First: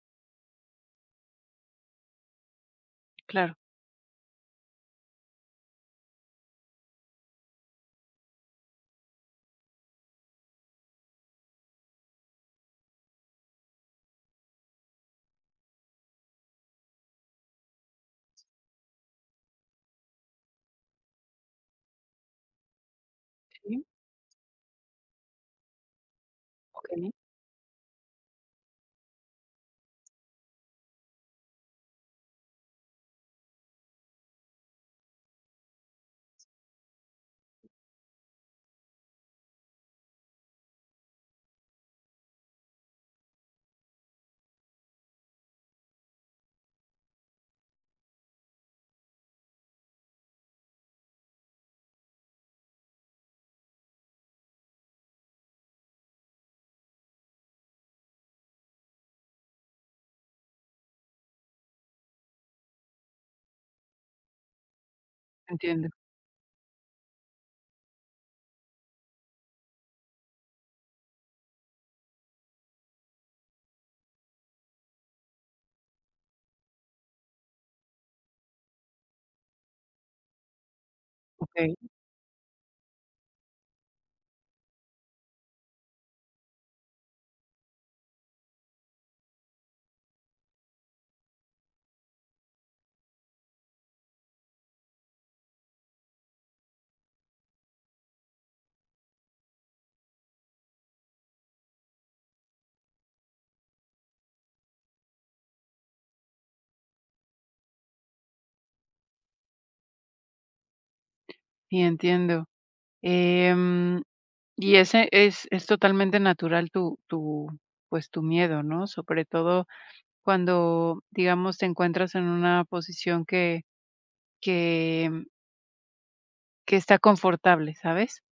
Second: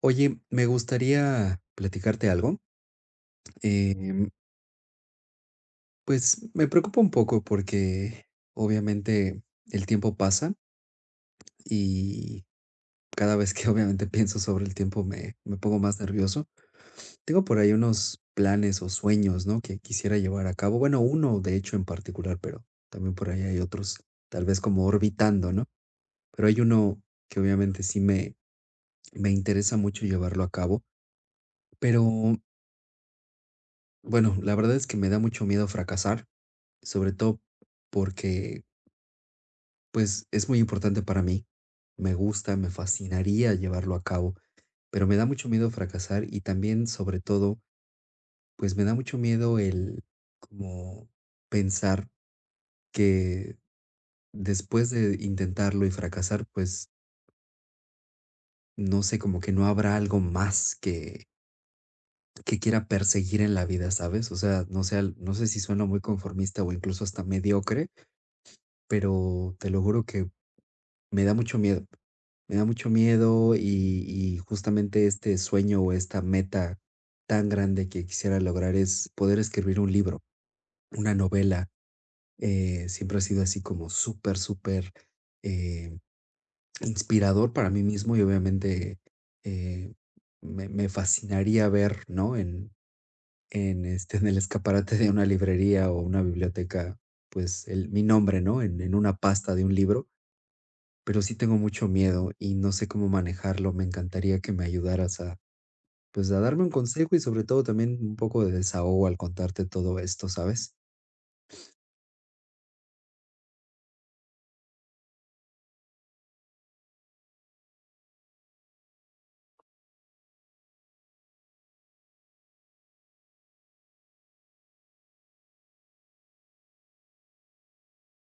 Oye, me gustaría platicarte algo. Claro, Em, pues me preocupa un poco porque obviamente el tiempo pasa y cada vez que obviamente pienso sobre el tiempo me pongo más nervioso. Tengo por ahí unos planes o sueños, ¿no? Que quisiera llevar a cabo. Bueno, uno de hecho en particular, pero también por ahí hay sí, otros, tal vez como orbitando, ¿no? Pero hay uno okey, que obviamente me interesa mucho llevarlo a cabo, pero bueno, la verdad es que me da mucho miedo fracasar. Sobre todo porque, pues, es muy importante para mí. Me gusta, me fascinaría llevarlo a cabo, pero me da mucho miedo fracasar y también, sobre todo, pues me da mucho miedo el como pensar que después de intentarlo y fracasar, pues no sé, como que no habrá algo más que quiera perseguir en la vida, ¿sabes? O sea, no sé, no sé si suena entiendo, muy conformista o incluso hasta mediocre, pero te lo juro que me da mucho miedo. Me da mucho miedo y justamente este sueño o esta meta tan grande que quisiera lograr es poder escribir un libro, una novela. okey, Siempre ha sido así como súper, súper eh, inspirador para mí mismo y obviamente eh, me fascinaría ver, ¿no? En el escaparate de una librería o una biblioteca, pues mi nombre, ¿no? En una pasta de un libro, pero sí tengo mucho miedo y no sé cómo manejarlo. Me encantaría que me ayudaras a, pues, a darme un consejo y sobre todo también un poco de desahogo al contarte todo esto, ¿sabes? sí, entiendo. Em, y ese es totalmente natural tu miedo, ¿no? Sobre todo cuando, digamos, te encuentras en una posición que que em, que está confortable, ¿sabes?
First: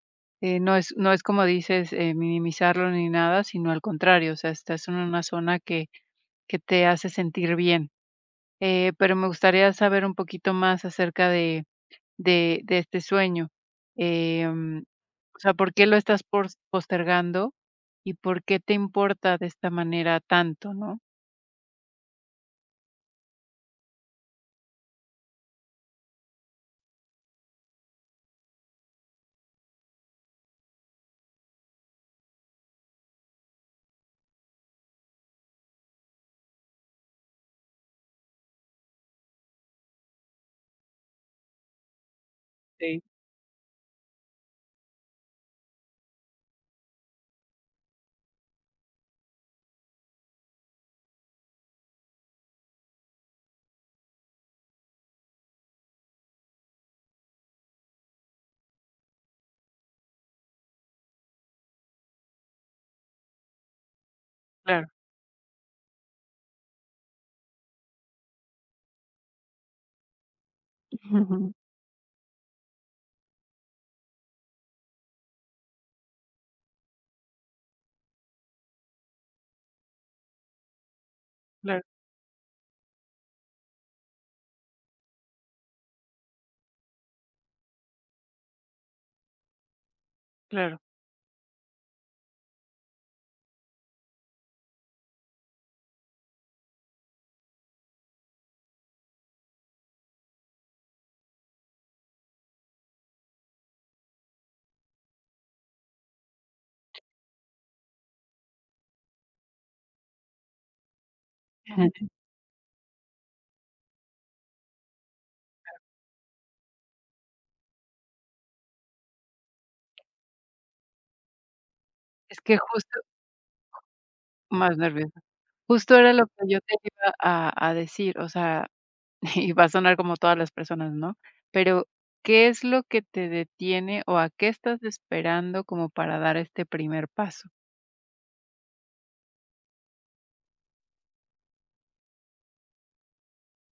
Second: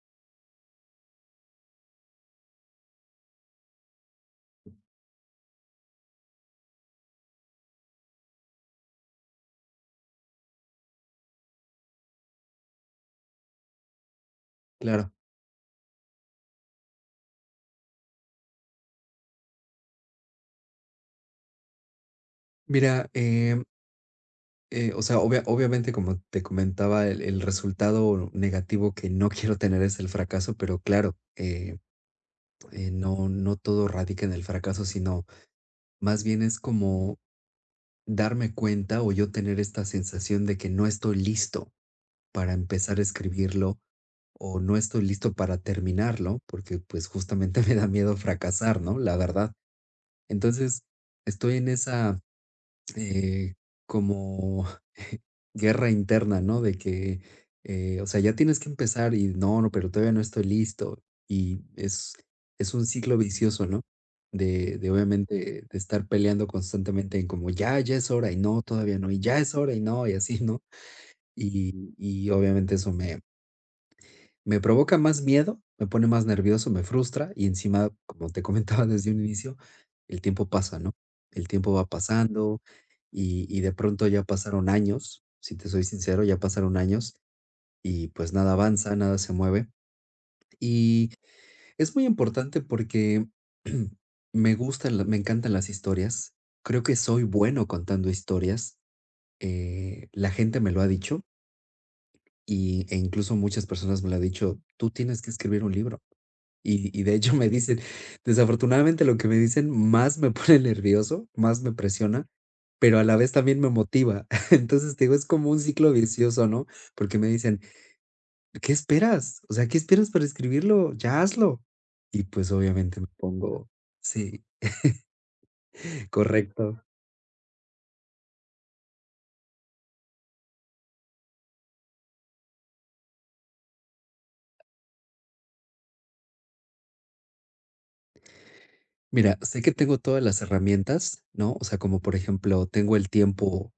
No es como dices, minimizarlo ni nada, sino al contrario, o sea, estás en una zona que te hace sentir bien. Pero me gustaría saber un poquito más acerca de este sueño. Em, Claro. o sea, ¿por qué lo estás pors postergando y por qué te importa de esta manera tanto, no? Mira, o sea, obviamente como te comentaba, el resultado negativo que no quiero tener es el fracaso, pero claro, no todo radica en el fracaso, sino más bien es como darme cuenta o yo tener esta sensación de que no estoy listo para empezar Sí. a escribirlo o no estoy listo para terminarlo, porque pues justamente me da miedo fracasar, ¿no? La verdad. Entonces, estoy en esa eh, como guerra interna, ¿no? De que, o sea, ya tienes que empezar y no, pero todavía no estoy listo. Y es, es un ciclo vicioso, ¿no? Claro. De obviamente de estar peleando constantemente en como ya, ya es hora y no, todavía no, y ya es hora y no, y así, ¿no? Ujú. Y obviamente eso me provoca más miedo, me pone más nervioso, me frustra y encima, como te comentaba desde un inicio, el tiempo pasa, ¿no? El tiempo Claro, va pasando y de pronto ya pasaron años, si te soy sincero, ya pasaron años y pues nada avanza, nada se mueve. claro. Y es muy importante porque me encantan las historias, creo que soy bueno contando historias, la gente me lo ha dicho e incluso muchas personas me lo han dicho, tú tienes que escribir un libro. Y de hecho me dicen, desafortunadamente lo que me dicen más me pone nervioso, más me Ujú. presiona, pero a la vez también me motiva. Entonces, te digo, es como un ciclo vicioso, ¿no? Porque me dicen, ¿qué esperas? O sea, ¿qué esperas para escribirlo? Ya hazlo. Y Es pues que justo obviamente me pongo, sí, más nerviosa. Justo era lo que yo te correcto. iba a decir, o sea, y va a sonar como todas las personas, ¿no? Pero, ¿qué es lo que te detiene o a qué estás esperando como para dar este primer paso? Mira, sé que tengo todas las herramientas, ¿no? O sea, como por ejemplo, tengo el tiempo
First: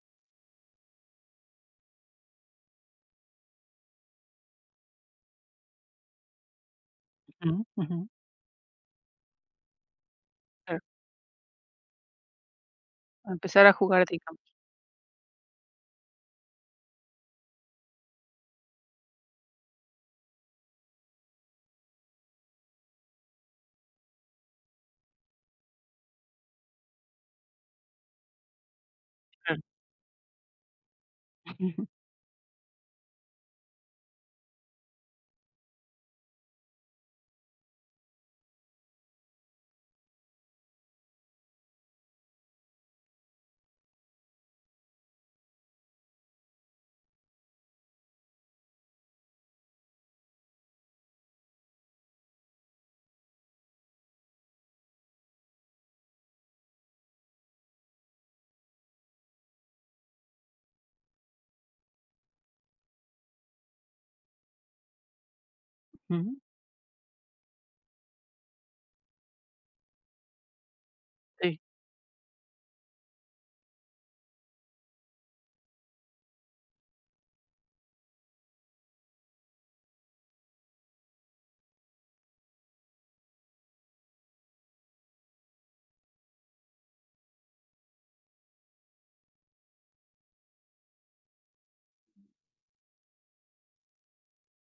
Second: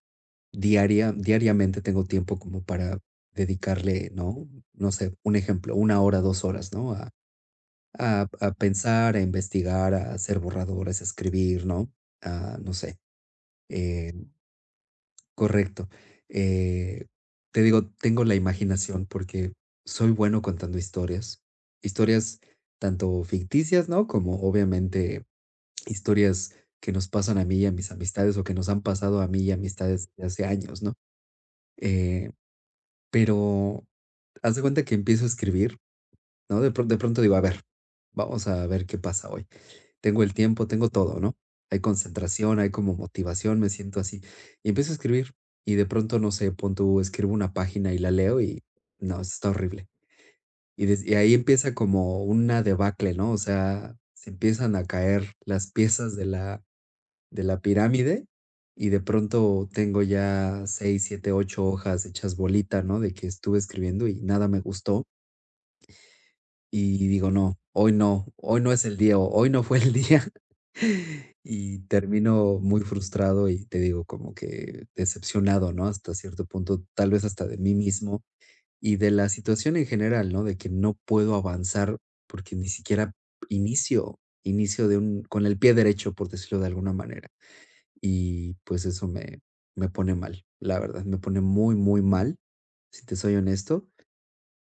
diariamente tengo tiempo como para dedicarle, ¿no? No sé, un ejemplo, una hora, dos horas, ¿no? Ujú, ujú. A pensar, a investigar, a hacer Claro, borradores, a escribir, ¿no? Ah, no sé, a empezar a jugar, eh, digamos, correcto. Eh, Te digo, tengo la imaginación porque soy bueno contando historias, historias tanto ficticias, ¿no? Como obviamente historias que nos pasan a mí y a mis amistades o que nos han pasado a mí y claro. amistades de hace años, ¿no? Eh, pero haz de cuenta que empiezo a escribir, ¿no? De pronto digo, a ver, vamos a ver qué pasa hoy. Tengo el tiempo, tengo todo, ¿no? Hay concentración, hay como motivación, me siento así. Y empiezo a escribir y de pronto, no sé, pon tú, escribo una página y la leo y no, está horrible. Y ahí empieza como una debacle, ¿no? O sea, se empiezan a caer las piezas de la pirámide y de pronto tengo ya seis, siete, ocho hojas hechas bolita, ¿no? De que estuve escribiendo y nada me gustó Ujú. y digo, no, hoy no, hoy no es el día, o hoy no fue el día. Sí. Y termino muy frustrado y te digo, como que decepcionado, ¿no? Hasta cierto punto, tal vez hasta de mí mismo y de la situación en general, ¿no? De que no puedo avanzar porque ni siquiera inicio de un, con el pie derecho, por decirlo de alguna manera. Y pues eso me, me pone mal, la verdad, me pone muy, muy mal, si te soy honesto,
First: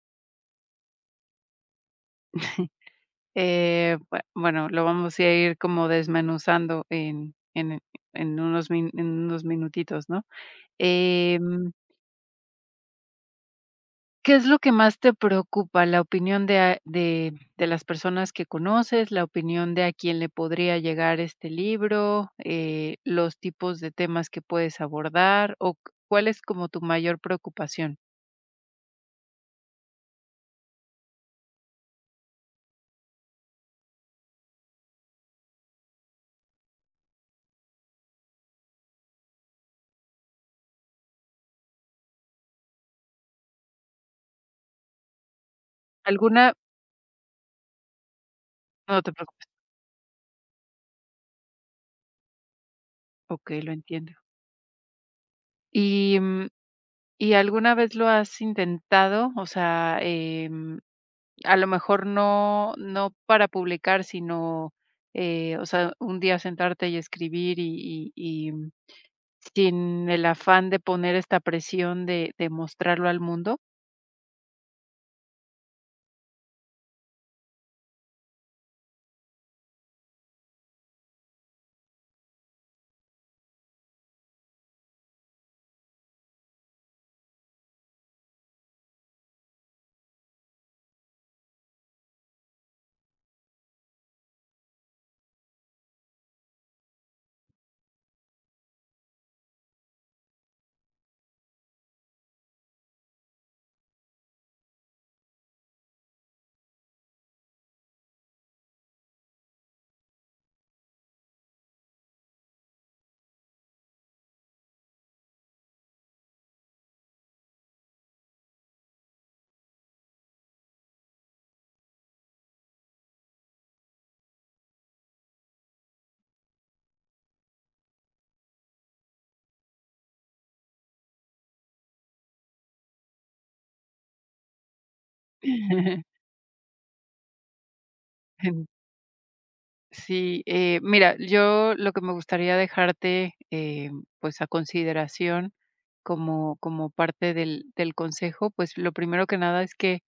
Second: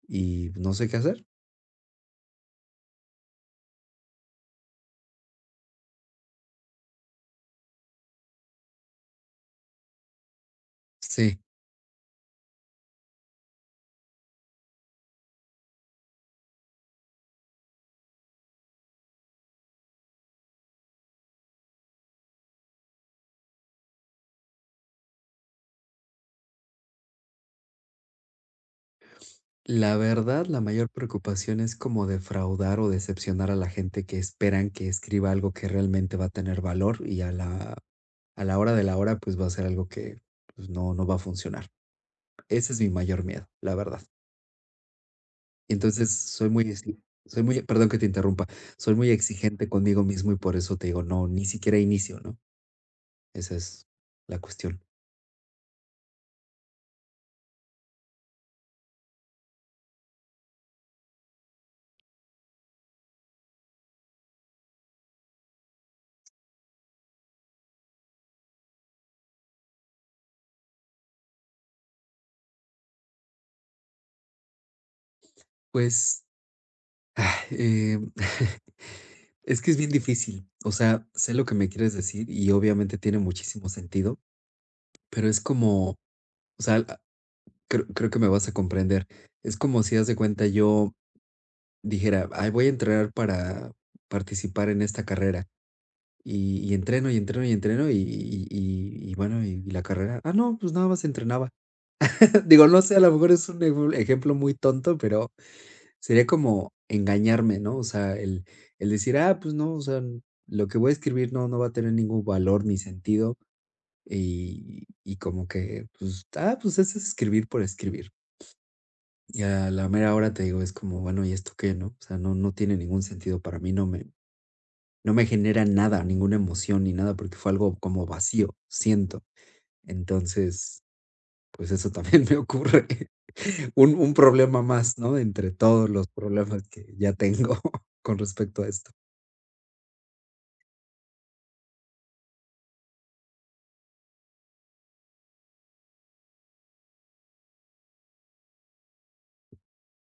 y no sé qué hacer. Bueno, lo vamos a ir como desmenuzando en unos minutitos, ¿no? Sí. Em, ¿Qué es lo que más te preocupa? ¿La opinión de las personas que conoces? ¿La opinión de a quién le podría llegar este libro? ¿Los tipos de temas que puedes abordar? ¿O c cuál es como tu mayor preocupación? La verdad, la mayor preocupación es como defraudar o decepcionar a la gente que esperan que escriba algo que realmente va a tener valor y a la hora de la hora pues va a ser algo que pues, no, no va a funcionar. Ese es mi mayor miedo, la verdad. Y entonces ¿Alguna? Soy muy, perdón que te interrumpa, soy No muy te preocupes. exigente conmigo mismo y por eso te digo, no, ni siquiera inicio, ¿no? Esa Okey, lo es entiendo. la cuestión. Y, ¿y alguna vez lo has intentado? O sea, a lo mejor no para publicar, sino, o sea, un día sentarte y escribir y sin el afán de poner esta presión de mostrarlo al mundo. Pues eh, es que es bien difícil. O sea, sé lo que me quieres decir y obviamente tiene muchísimo sentido. Pero es como, o sea, creo que me vas a comprender. Es como si haz de cuenta yo dijera, ay, voy a entrenar para participar en esta carrera. Y entreno y entreno y entreno y bueno, y la carrera. Ah, no, pues nada más entrenaba. Digo, no sé, a lo mejor es un ejemplo muy tonto, pero sería como engañarme, ¿no? O sea, el decir, ah, pues no, o sea, lo que voy a escribir no, no va a tener ningún valor ni sentido. Y como que, pues, ah, pues es escribir por escribir. Y a la mera hora te digo, es como, bueno, ¿y esto qué, no? O sea, no, no tiene ningún sentido para mí, no me genera nada, ninguna emoción ni nada, porque fue algo como vacío, siento. Entonces, pues eso también me ocurre. Un problema más, ¿no? Entre todos los problemas que ya tengo con respecto En a esto. Sí, mira, yo lo que me gustaría dejarte, pues, a consideración como como parte del consejo, pues, lo primero que nada es que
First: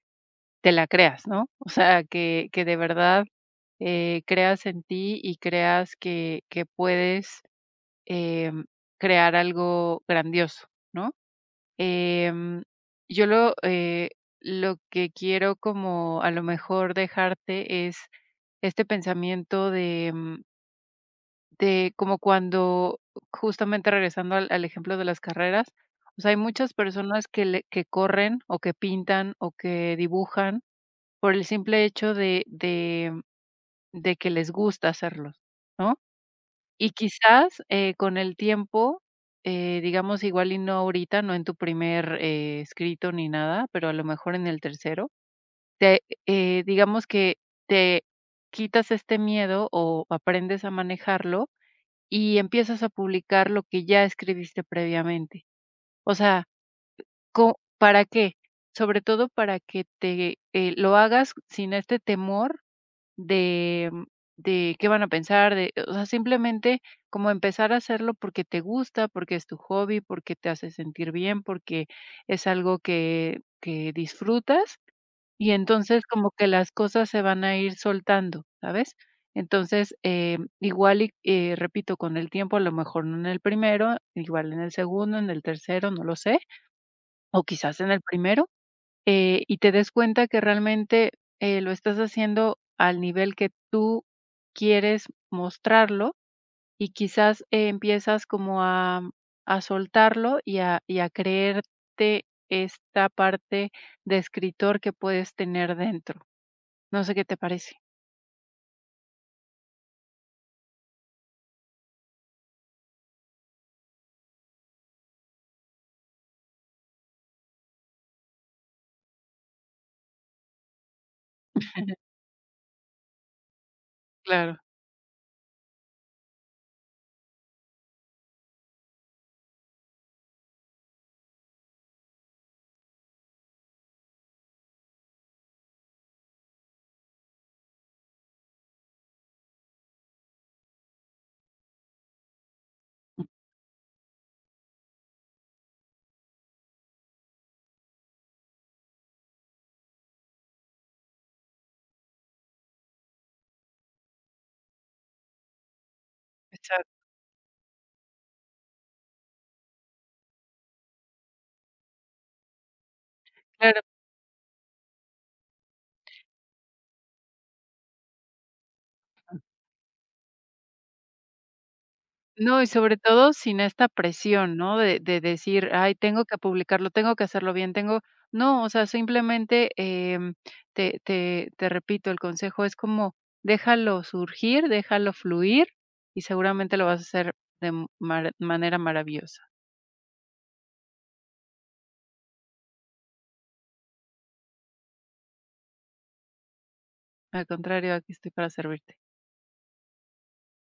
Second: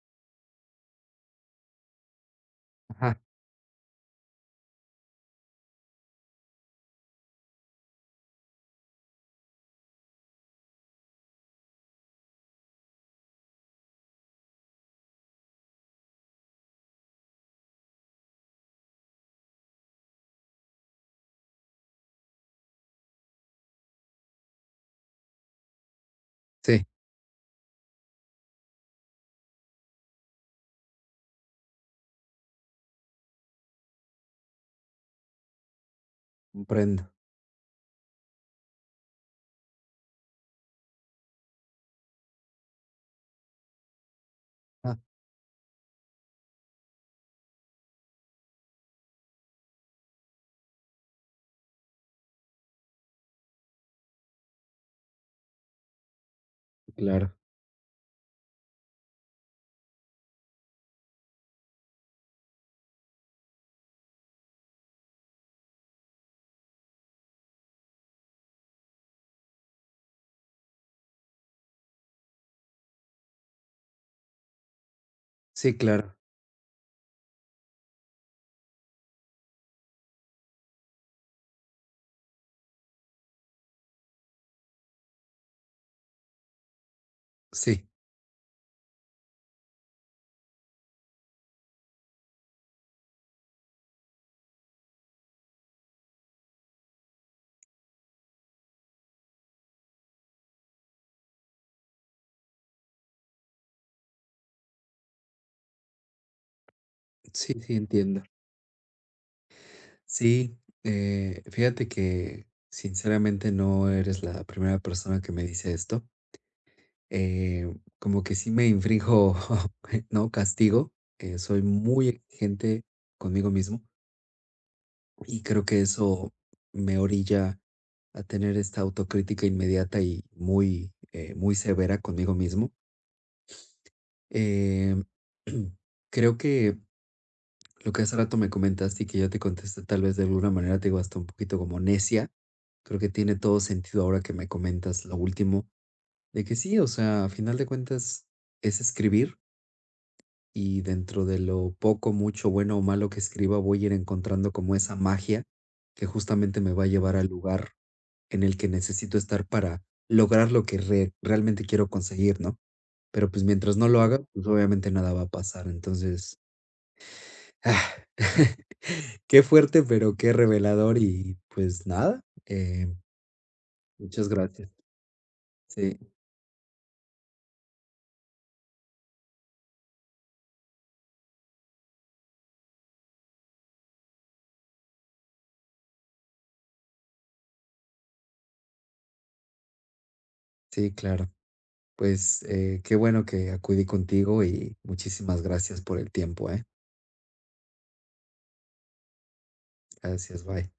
te la creas, ¿no? O sea, que de Ajá, verdad, creas en ti y creas que puedes, em, crear algo grandioso, ¿no? Em, yo lo, eh, lo que quiero como a lo mejor dejarte es este pensamiento de, de como cuando, justamente regresando al ejemplo de las carreras, o sea, hay muchas sí, personas que corren o que pintan o que dibujan por el simple hecho de que les gusta hacerlos, ¿no? Y comprendo. quizás, con el tiempo, digamos, igual y no ahorita, no en tu primer, escrito ni nada, pero a lo mejor en el Ah, tercero, te digamos que te quitas este miedo o aprendes a manejarlo y empiezas a publicar lo que ya escribiste previamente. O sea, claro. co ¿para qué? Sobre todo para que te, lo hagas sin este temor de de qué van a pensar, de o sea, simplemente como empezar a hacerlo porque te gusta, porque es tu hobby, porque te hace sentir bien, porque es algo que disfrutas, y Sí, entonces claro. como que las cosas se van a ir soltando, ¿sabes? Entonces, igual y, repito, con el tiempo, a lo mejor no en el primero, igual en el segundo, en el tercero, no lo sé, o quizás Sí, en el primero, y te des cuenta que realmente, lo estás haciendo al nivel que tú quieres mostrarlo y quizás, empiezas como a soltarlo y a creerte esta parte de escritor que puedes tener dentro. No sé qué te sí, parece. entiendo. Sí, fíjate que sinceramente no eres la primera persona que me dice esto. eh, Como que sí me infrinjo, ¿no? Castigo. Soy muy exigente conmigo mismo Claro. y creo que eso me orilla a tener esta autocrítica inmediata y muy, muy severa conmigo mismo. Eh, creo que lo que hace rato me comentaste y que yo te contesté tal vez de alguna manera, te digo, hasta un poquito como necia, creo que tiene todo sentido ahora que me comentas lo último, de que sí, o sea, a final de cuentas es escribir y dentro de lo poco, mucho, bueno o malo que escriba, voy a ir encontrando como esa magia que justamente me va a Exacto. llevar al lugar en el que necesito estar para lograr lo que realmente quiero conseguir, ¿no? Pero pues mientras Claro. no lo haga, pues obviamente nada va a pasar. Entonces, ah, qué fuerte, pero qué revelador y pues nada, No, y eh, sobre todo sin esta muchas presión, gracias. ¿no? De decir: "Ay, Sí, tengo que publicarlo, tengo que hacerlo bien, tengo". No, o sea, simplemente, te repito, el consejo es como déjalo surgir, déjalo fluir y seguramente lo vas a hacer de mar manera maravillosa. sí, claro. Pues qué bueno que acudí contigo y muchísimas gracias por el tiempo, ¿eh? Al contrario, aquí estoy para servirte. Gracias, bye.